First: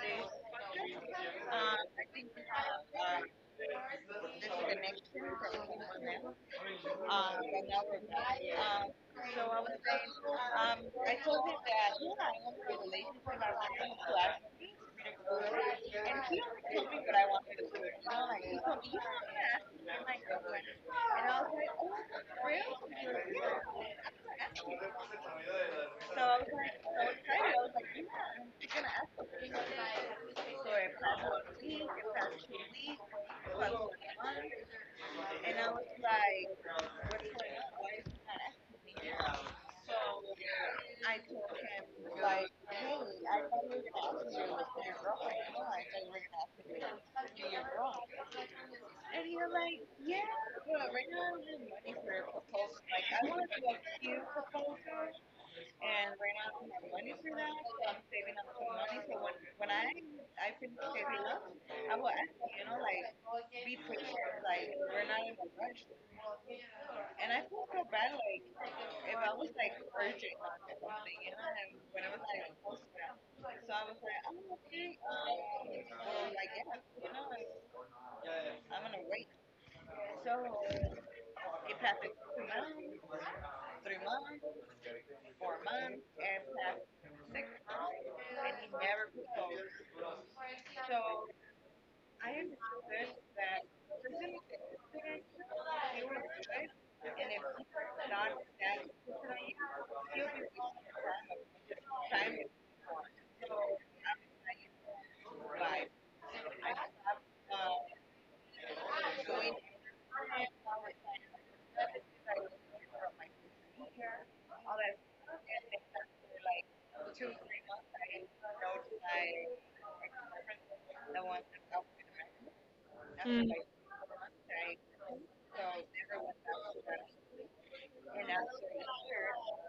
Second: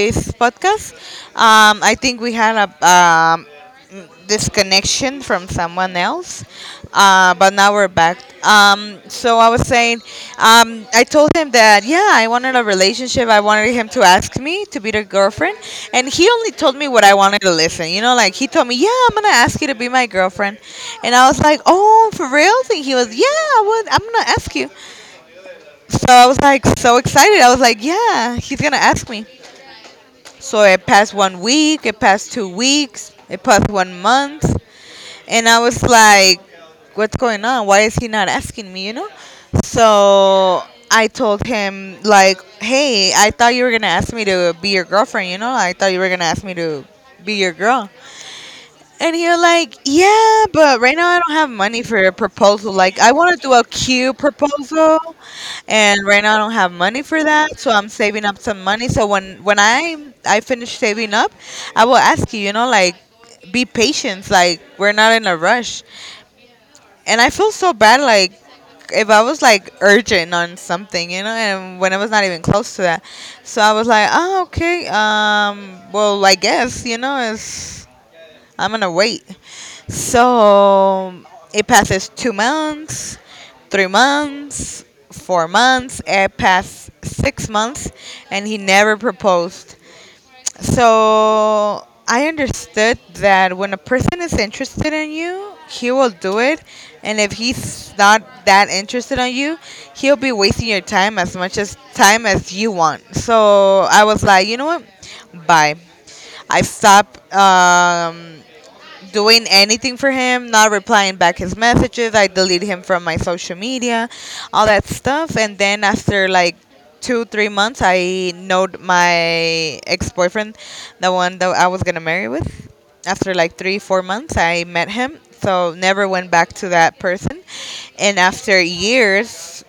this podcast. I think we had a disconnection from someone else, but now we're back. So I was saying, I told him that, yeah, I wanted a relationship. I wanted him to ask me to be their girlfriend, and he only told me what I wanted to listen. You know, like he told me, yeah, I'm going to ask you to be my girlfriend. And I was like, oh, for real? And he was, yeah, I would, I'm going to ask you. So I was like so excited. I was like, yeah, he's gonna ask me. So it passed 1 week, it passed 2 weeks, it passed 1 month, and I was like, what's going on? Why is he not asking me? You know? So I told him like, hey, I thought you were gonna ask me to be your girlfriend. You know? I thought you were gonna ask me to be your girl. And you're like, yeah, but right now I don't have money for a proposal. Like, I want to do a cute proposal, and right now I don't have money for that, so I'm saving up some money. So when I finish saving up, I will ask you. You know, like, be patient. Like, we're not in a rush. And I feel so bad. Like, if I was like urgent on something, you know, and when I was not even close to that, so I was like, oh, okay, well, I guess you know, it's I'm gonna wait. So it passes 2 months, 3 months, 4 months, it passed 6 months, and he never proposed. So I understood that when a person is interested in you, he will do it. And if he's not that interested in you, he'll be wasting your time as much as time as you want. So I was like, you know what? Bye. I stopped doing anything for him, not replying back his messages. I deleted him from my social media, all that stuff. And then after like two, 3 months, I knowed my ex boyfriend, the one that I was gonna marry with. After like three, 4 months, I met him. So never went back to that person. And after years,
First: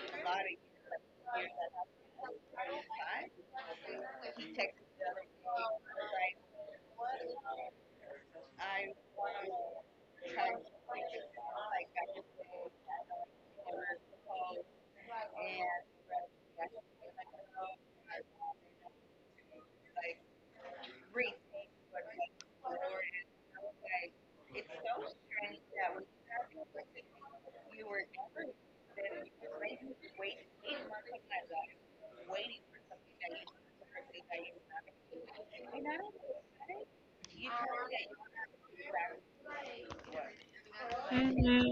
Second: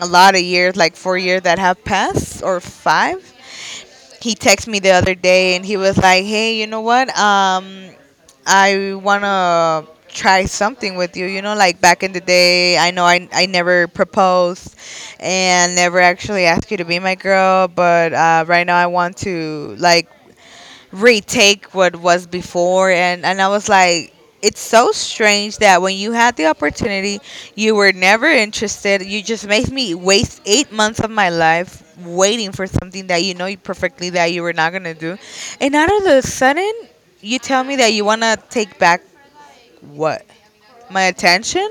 a lot of years, like 4 years that have passed or five, he texted me the other day and he was like, "Hey, you know what? I wanna try something with you. You know, like back in the day, I know I never proposed and never actually asked you to be my girl, but right now I want to like retake what was before." And I was like, it's so strange that when you had the opportunity, you were never interested. You just made me waste 8 months of my life waiting for something that, you know, you perfectly that you were not going to do. And out of the sudden, you tell me that you want to take back what? My attention?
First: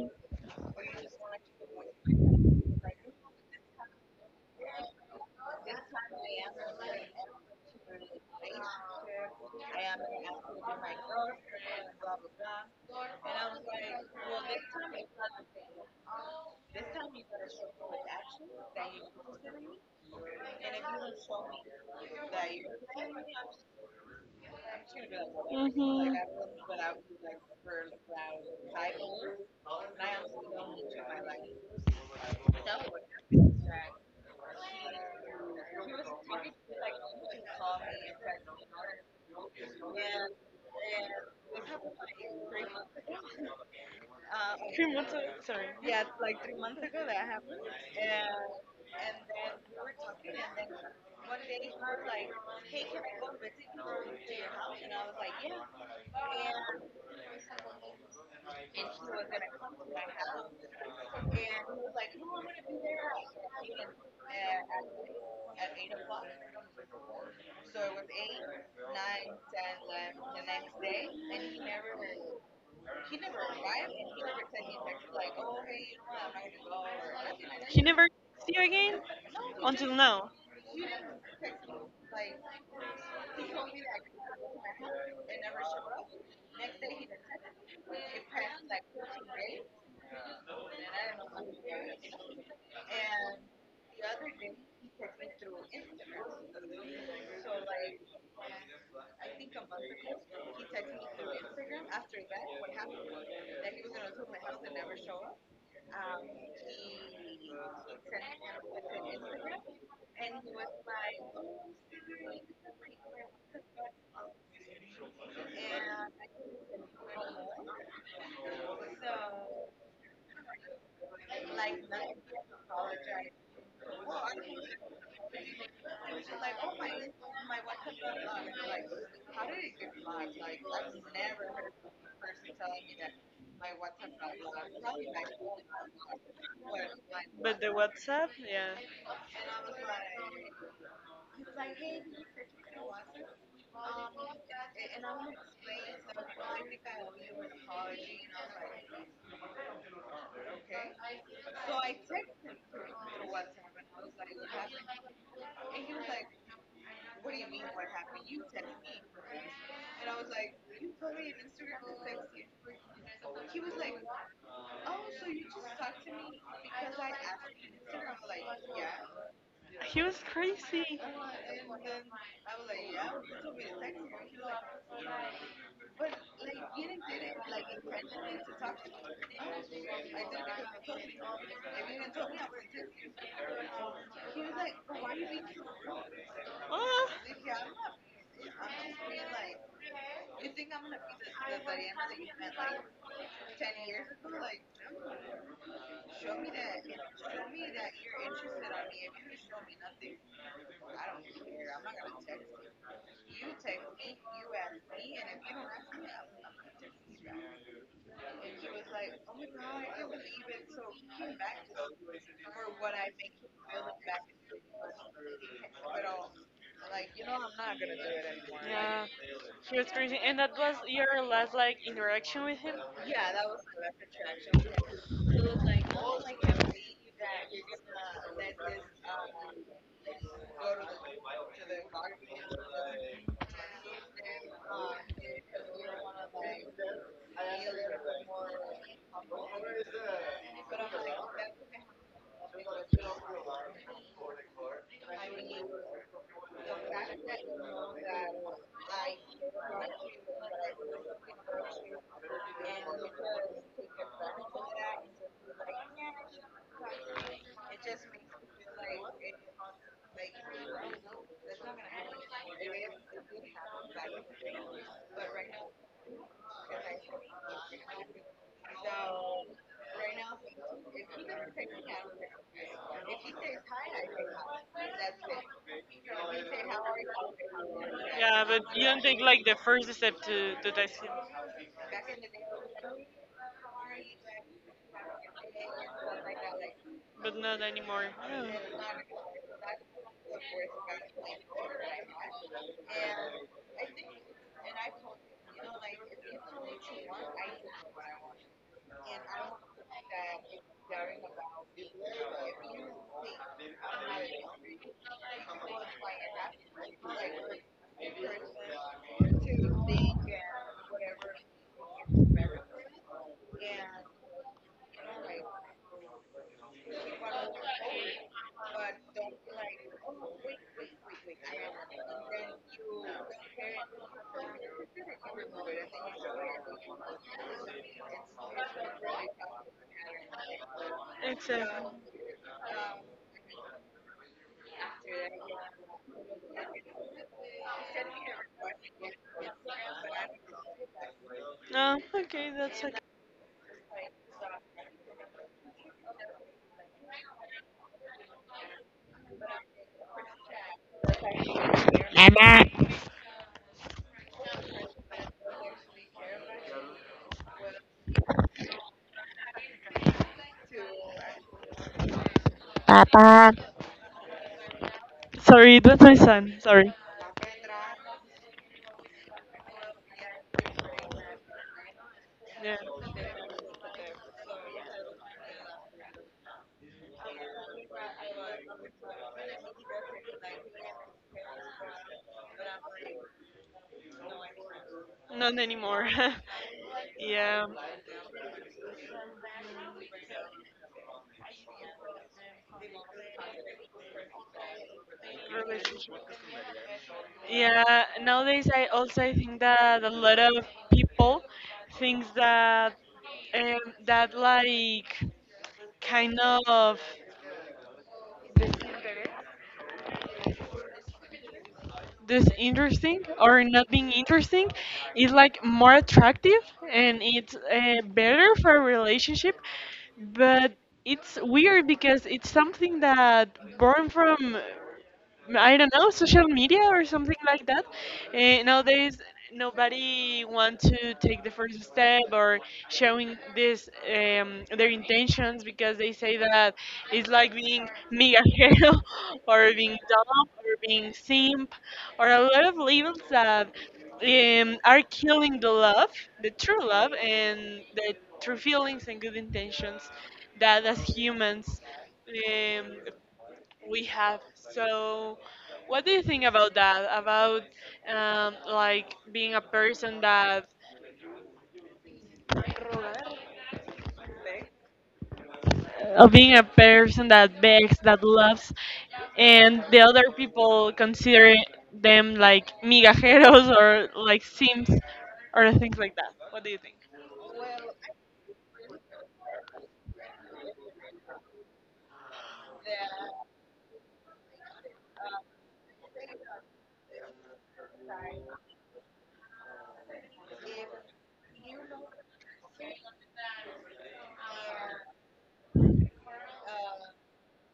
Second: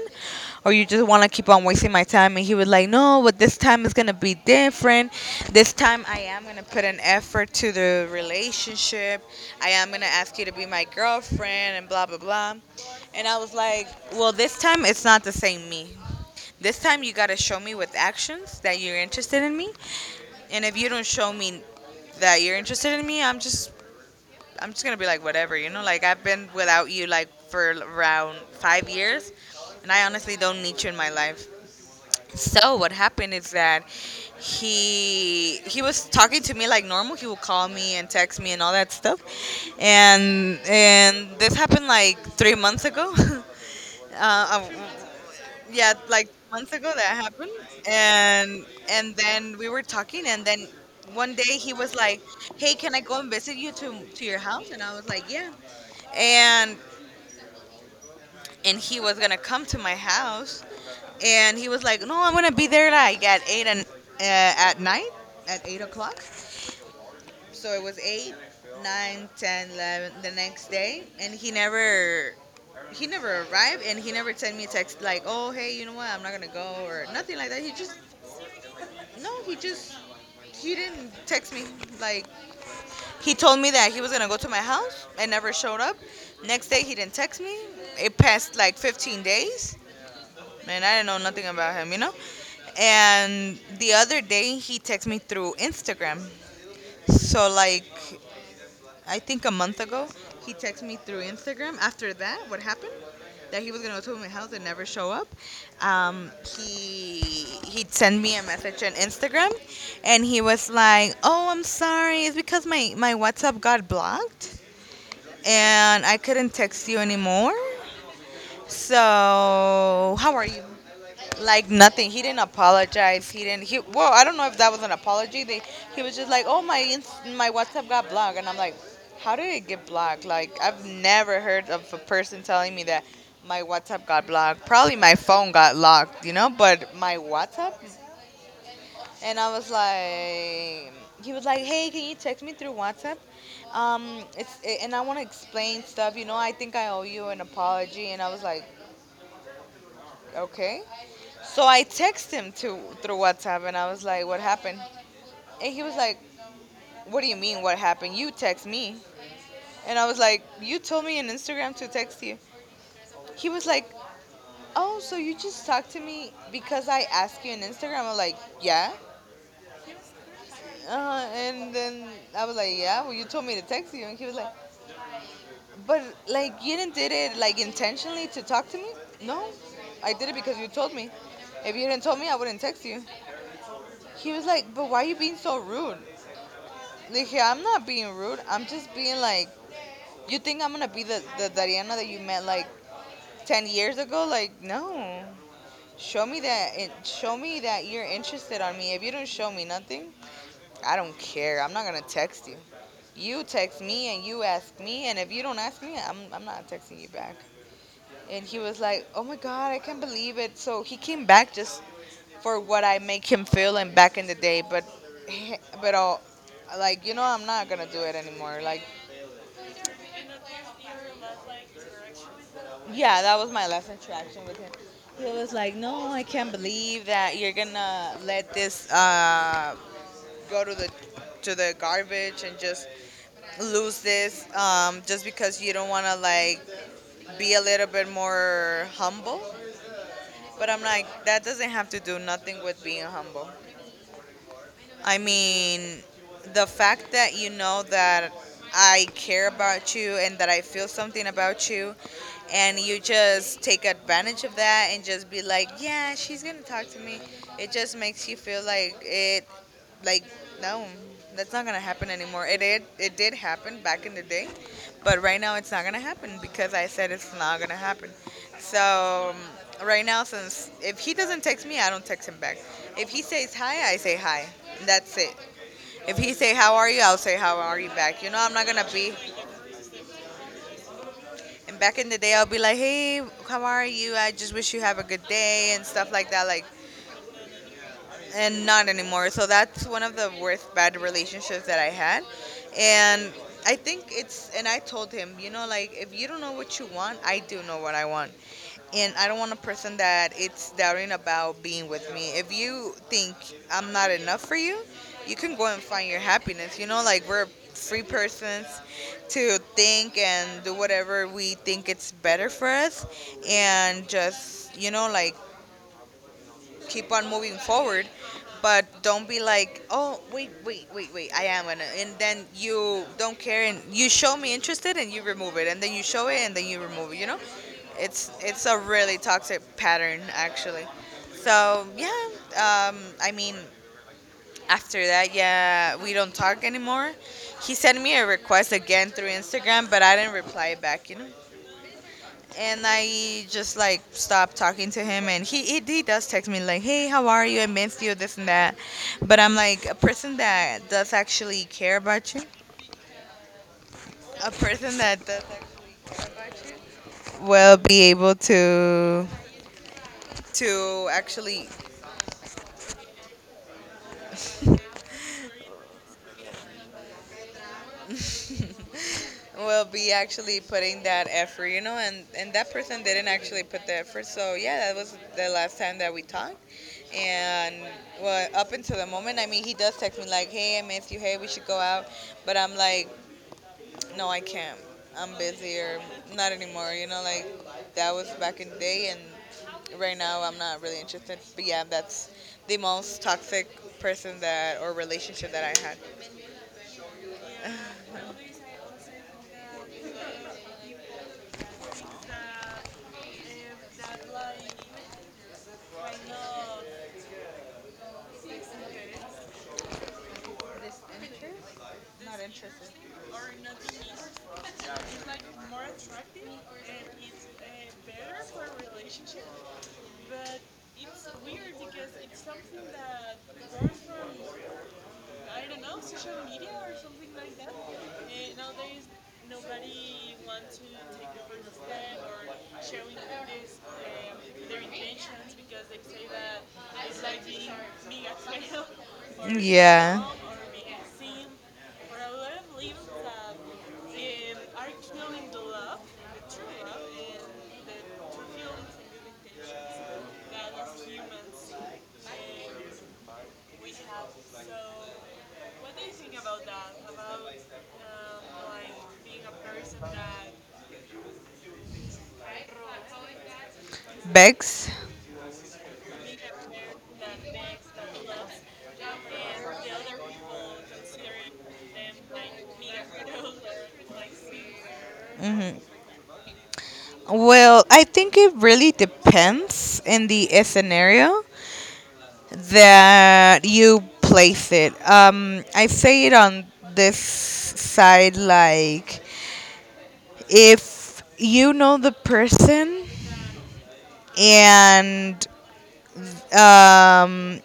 Or you just want to keep on wasting my time? And he was like, no, but this time is going to be different. This time I am going to put an effort to the relationship. I am going to ask you to be my girlfriend and blah blah blah. And I was like, well, this time it's not the same me. This time you got to show me with actions that you're interested in me. And if you don't show me that you're interested in me, I'm just gonna be like whatever, you know. Like I've been without you like for around 5 years, and I honestly don't need you in my life. So what happened is that he was talking to me like normal. He would call me and text me and all that stuff, and this happened like 3 months ago. Uh, uh, yeah, like months ago that happened, and and then we were talking, and then one day he was like, "Hey, can I go and visit you to your house?" And I was like, "Yeah," and he was gonna come to my house, and he was like, "No, I'm gonna be there like at eight and at night at 8 o'clock." So it was eight, nine, ten, 11 the next day, and he never arrived, and he never sent me a text like, "Oh, hey, you know what? I'm not gonna go," or nothing like that. He just no, he didn't text me. Like he told me that he was gonna go to my house and never showed up. Next day he didn't text me. It passed like 15 days, and I didn't know nothing about him, you know. And the other day he texted me through Instagram. So like I think a month ago, he texted me through Instagram. After that, what happened? That he was gonna go to my house and never show up. Um, he he'd send me a message on Instagram, and he was like, "Oh, I'm sorry. It's because my WhatsApp got blocked, and I couldn't text you anymore. So how are you?" Like nothing. He didn't apologize. He didn't. He, well, I don't know if that was an apology. They he was just like, oh my WhatsApp got blocked, and I'm like, how did it get blocked? Like I've never heard of a person telling me that my WhatsApp got blocked. Probably my phone got locked, you know, but my WhatsApp. And I was like, he was like, hey, can you text me through WhatsApp? It's and I want to explain stuff. You know, I think I owe you an apology. And I was like, okay. So I text him to through WhatsApp and I was like, "What happened?" And he was like, "What do you mean what happened? You text me." And I was like, "You told me in Instagram to text you." He was like, "Oh, so you just talked to me because I asked you in Instagram?" I'm like, "Yeah." And then I was like, "Yeah, well you told me to text you." And he was like, "But like you didn't did it like intentionally to talk to me?" No. I did it because you told me. If you didn't tell me, I wouldn't text you. He was like, but why are you being so rude? Like, here, I'm not being rude. I'm just being like, you think I'm gonna be the Dariana that you met like 10 years ago? Like, no. Show me that. It, show me that you're interested on me. If you don't show me nothing, I don't care. I'm not gonna text you. You text me and you ask me, and if you don't ask me, I'm not texting you back. And he was like, oh my god, I can't believe it. So he came back just for what I make him feel and back in the day, but but all like you know I'm not gonna do it anymore. Like yeah, that was my last interaction with him. He was like, "No, I can't believe that you're gonna let this go to the garbage and just lose this, just because you don't want to like be a little bit more humble." But I'm like, that doesn't have to do nothing with being humble. I mean, the fact that you know that I care about you and that I feel something about you, and you just take advantage of that and just be like, yeah, she's gonna talk to me. It just makes you feel like it like, no, that's not gonna happen anymore. It did happen back in the day, but right now it's not gonna happen because I said it's not gonna happen. So right now, since if he doesn't text me I don't text him back. If he says hi I say hi. That's it. If he say how are you I'll say how are you back, you know. I'm not gonna be, and back in the day I'll be like, hey, how are you, I just wish you have a good day and stuff like that. Like, and not anymore. So that's one of the worst bad relationships that I had. And I think it's, and I told him, you know, like if you don't know what you want, I do know what I want. And I don't want a person that it's doubting about being with me. If you think I'm not enough for you, you can go and find your happiness. You know, like we're free persons to think and do whatever we think it's better for us and just keep on moving forward, but don't be like, oh, wait, wait, wait, wait, I am gonna, and then you don't care, and you show me interested, and you remove it, and then you show it, and then you remove it. It's a really toxic pattern actually. So yeah, um, I mean, after that, yeah, we don't talk anymore. He sent me a request again through Instagram, but I didn't reply back. And I just like stopped talking to him, and he does text me like, "Hey, how are you? I miss you, this and that," but I'm like a person that does actually care 妈 about you, 妈，a person that does will be able to actually 爸爸，will be actually putting that effort, you know, and that person didn't actually put the effort, so yeah, that was the last time that we talked. And well, up until the moment, I mean, he does text me like, "Hey, I miss you. Hey, we should go out," but I'm like, no, I can't. I'm busy or not anymore. You know, like that was back in the day, and right now I'm not really interested. But yeah, that's the most toxic person that or relationship that I had. Disinterest? Not interested. Yeah. Bex? Hmm. Well, I think it really depends in the scenario that you place it. I say it on this side like if you know the person and um,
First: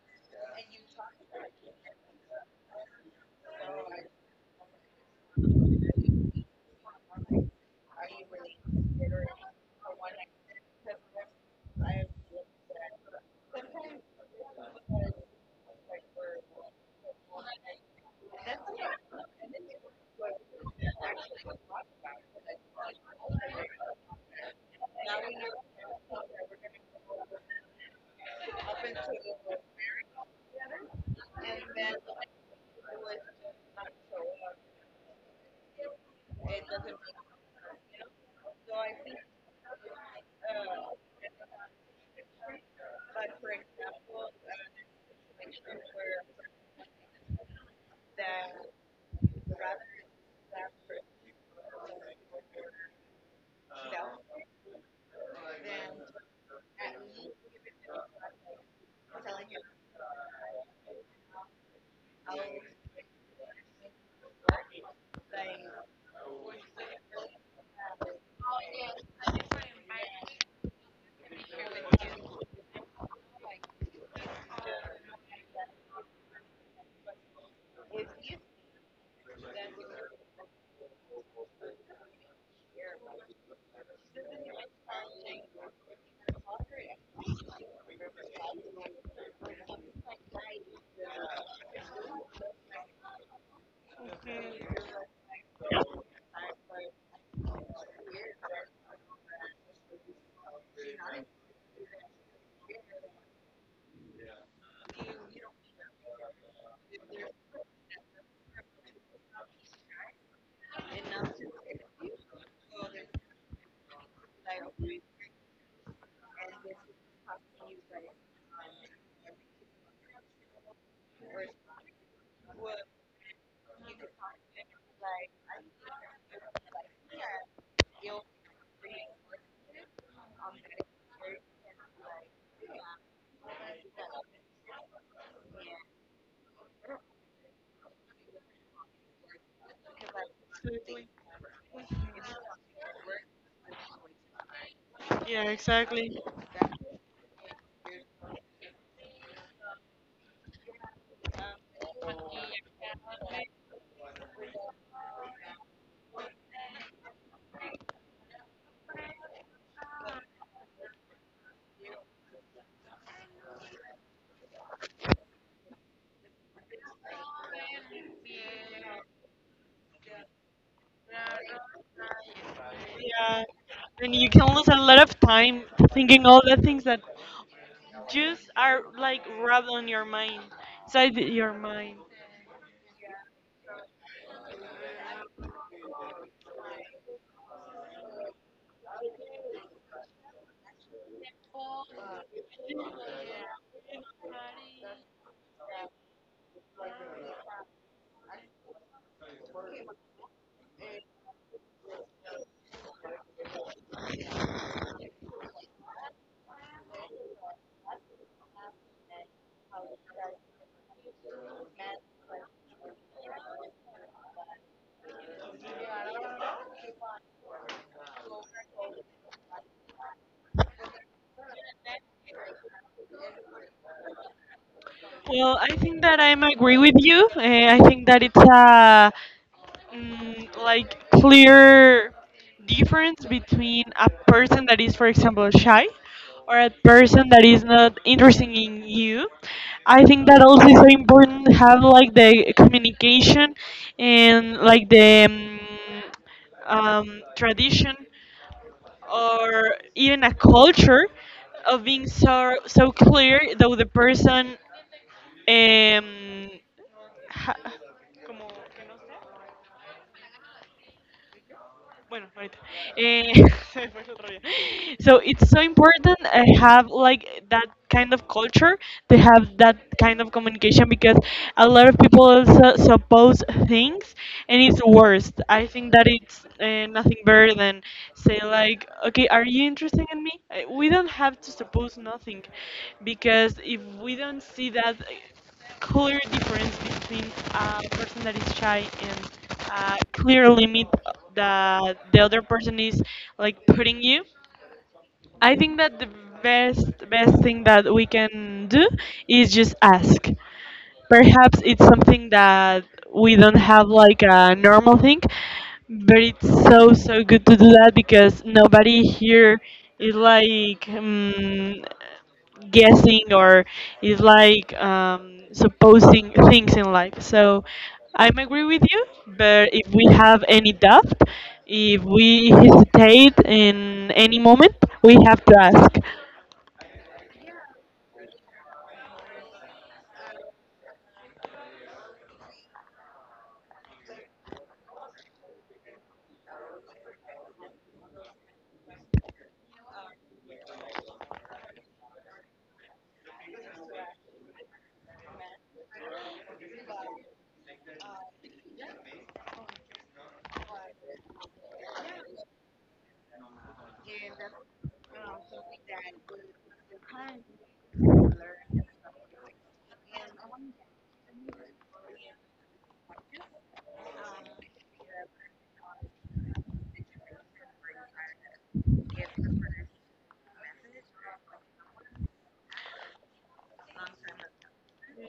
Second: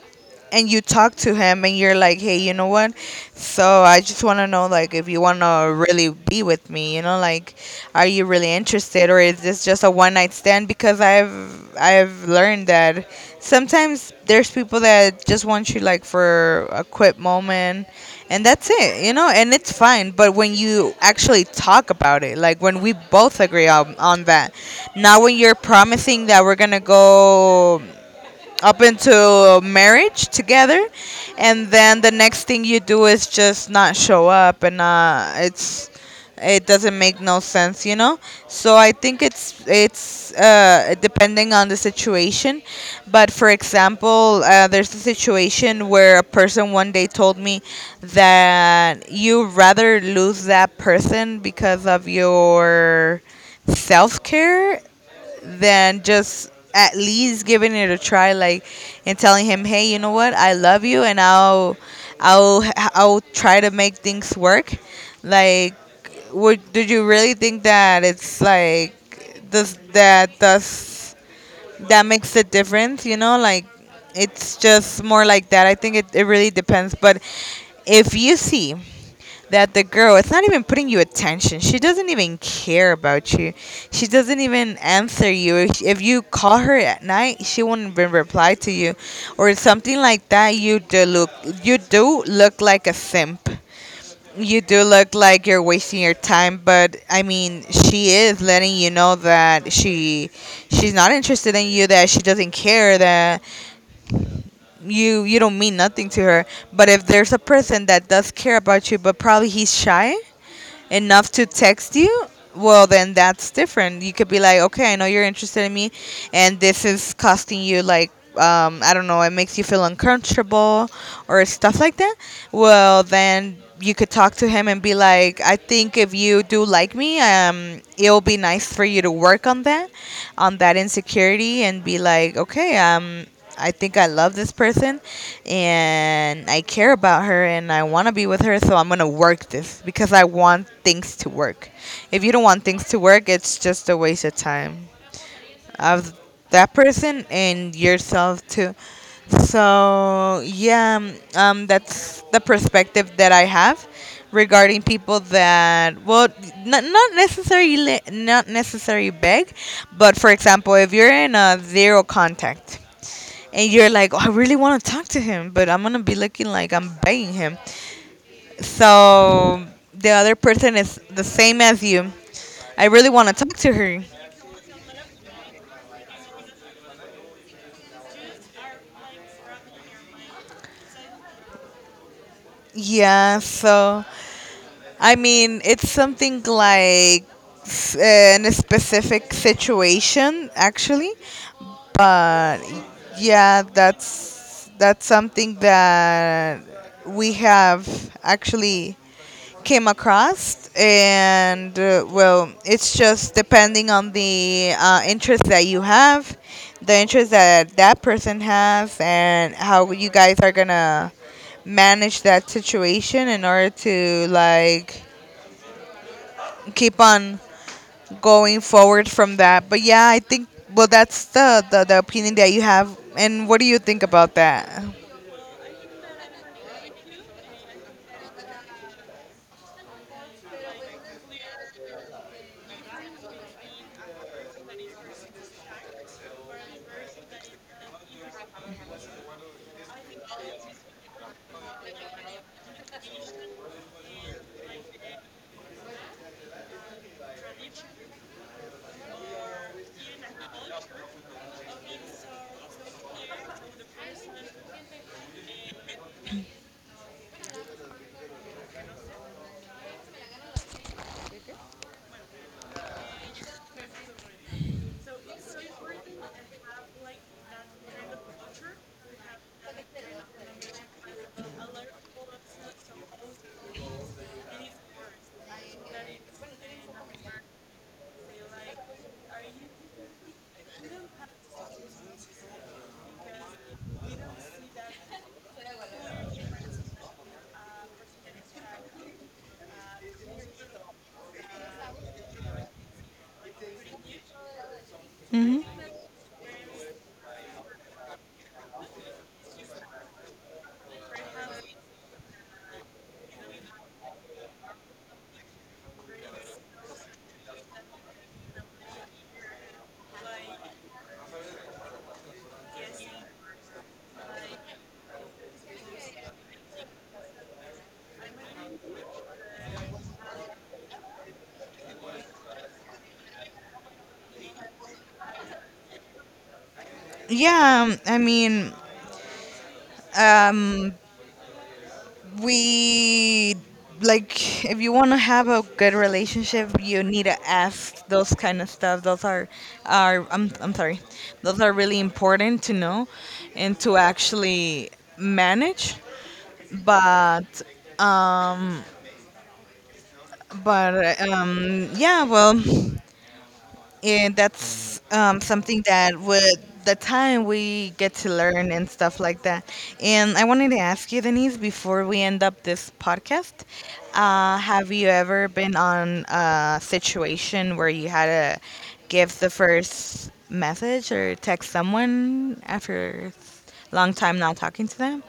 and you talk to him and you're like, hey, you know what? So I just want to know, like, if you want to really be with me, you know, like, are you really interested or is this just a one night stand? Because I've learned that sometimes there's people that just want you like for a quick moment and that's it, you know, and it's fine, but when you actually talk about it, like when we both agree on that, not when you're promising that we're gonna go up into marriage together and then the next thing you do is just not show up, and it's it doesn't make no sense, you know, so I think it's depending on the situation, but for example, there's a situation where a person one day told me that you rather lose that person because of your self-care than just at least giving it a try, like and telling him, hey, you know what, I love you and i'll I'll try to make things work, like would did you really think that it's like this that makes a difference, you know, like it's just more like that. I think it really depends. But if you see that the girl it's not even putting you attention, she doesn't even care about you, she doesn't even answer you, if you call her at night, she won't even reply to you or something like that, you do look, you do look like a simp, you do look like you're wasting your time, but I mean, she is letting you know that she she's not interested in you, that she doesn't care, that you don't mean nothing to her. But if there's a person that does care about you, but probably he's shy, enough to text you, well, then that's different. You could be like, okay, I know you're interested in me, and this is costing you like. I don't know, it makes you feel uncomfortable or stuff like that. Well, then you could talk to him and be like, I think if you do like me, it'll be nice for you to work on that insecurity, and be like, okay, I think I love this person and I care about her and I want to be with her, so I'm going to work this because I want things to work. If you don't want things to work, it's just a waste of time of that person and yourself too. So yeah, that's the perspective that I have regarding people that well, not necessarily beg, but for example, if you're in a zero contact and you're like, oh, I really want to talk to him, but I'm gonna be looking like I'm begging him. So the other person is the same as you. I really want to talk to her. Yeah, so I mean, it's something like in a specific situation, actually. But yeah, that's something that we have actually came across, and well, it's just depending on the interest that you have, the interest that that person has, and how you guys are gonna manage that situation in order to like keep on going forward from that. But yeah, I think well that's the opinion that you have. And what do you think about that? Hmm. Yeah, I mean, um, we like if you want to have a good relationship, you need to ask those kind of stuff. Those are I'm sorry, those are really important to know and to actually manage. But um, yeah, well, and that's something that with the time we get to learn and stuff like that. And I wanted to ask you, Denise, before we end up this podcast, have you ever been on a situation where you had to give the first message or text someone after a long time not talking to them?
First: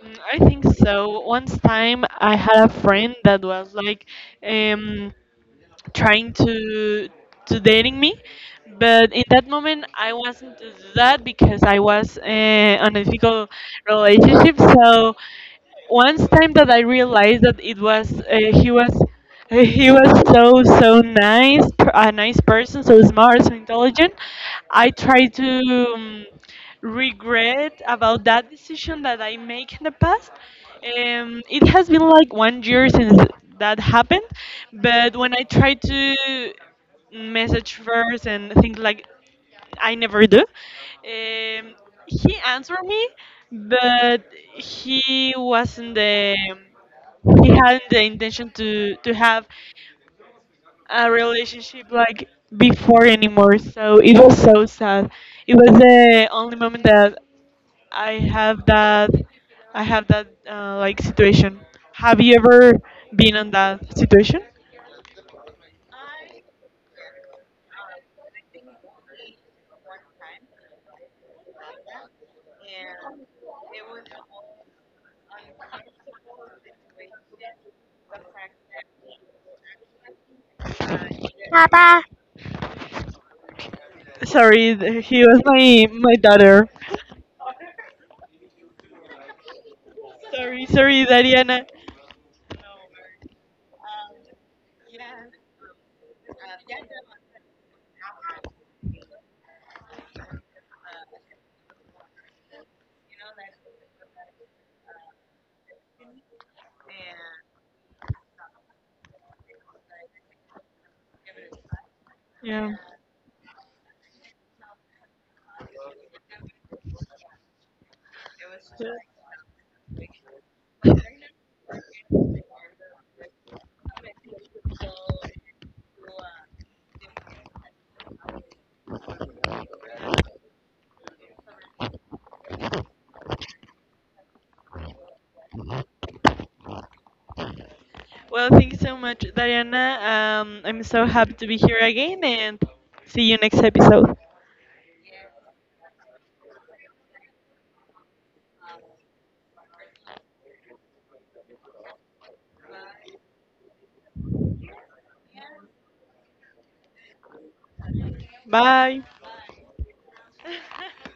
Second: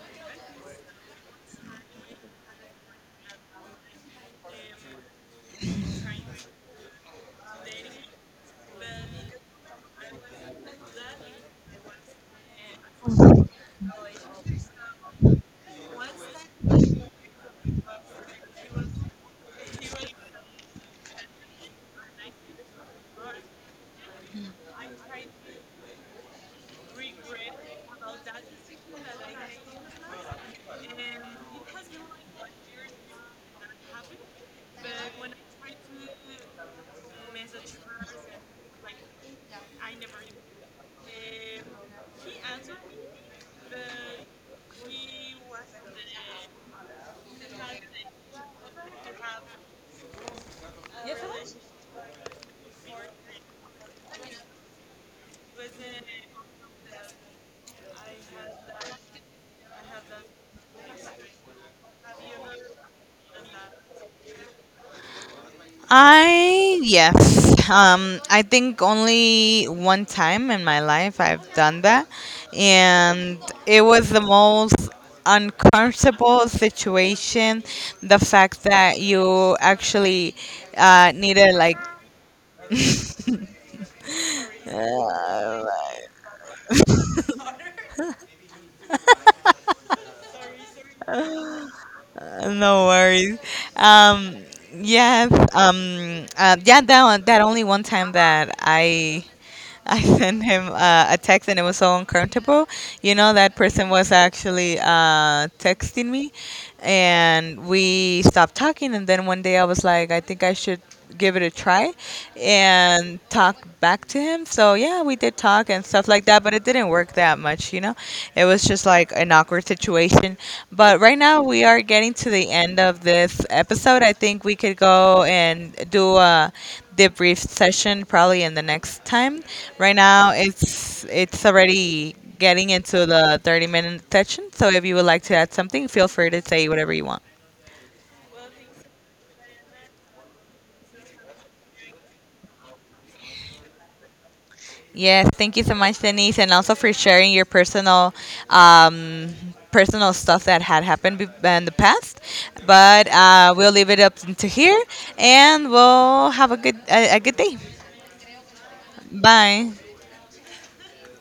I yes. I think only one time in my life I've done that, and it was the most uncomfortable situation. The fact that you actually needed 爸 like 爸。 no worries. Um, yes. Yeah. That one, that only one time that I sent him a text and it was so uncomfortable. You know, that person was actually texting me and we stopped talking. And then one day I was like, I think I should give it a try and talk back to him. So, yeah, we did talk and stuff like that, but it didn't work that much, you know? It was just like an awkward situation. But right now we are getting to the end of this episode. I think we could go and do a debrief session probably in the next time. Right now it's already getting into the 30-minute session. So if you would like to add something, feel free to say whatever you want. Yes, thank you so much, Denise, and also for sharing your personal, um, personal stuff that had happened in the past. But we'll leave it up to here, and we'll have a good a good day. Bye.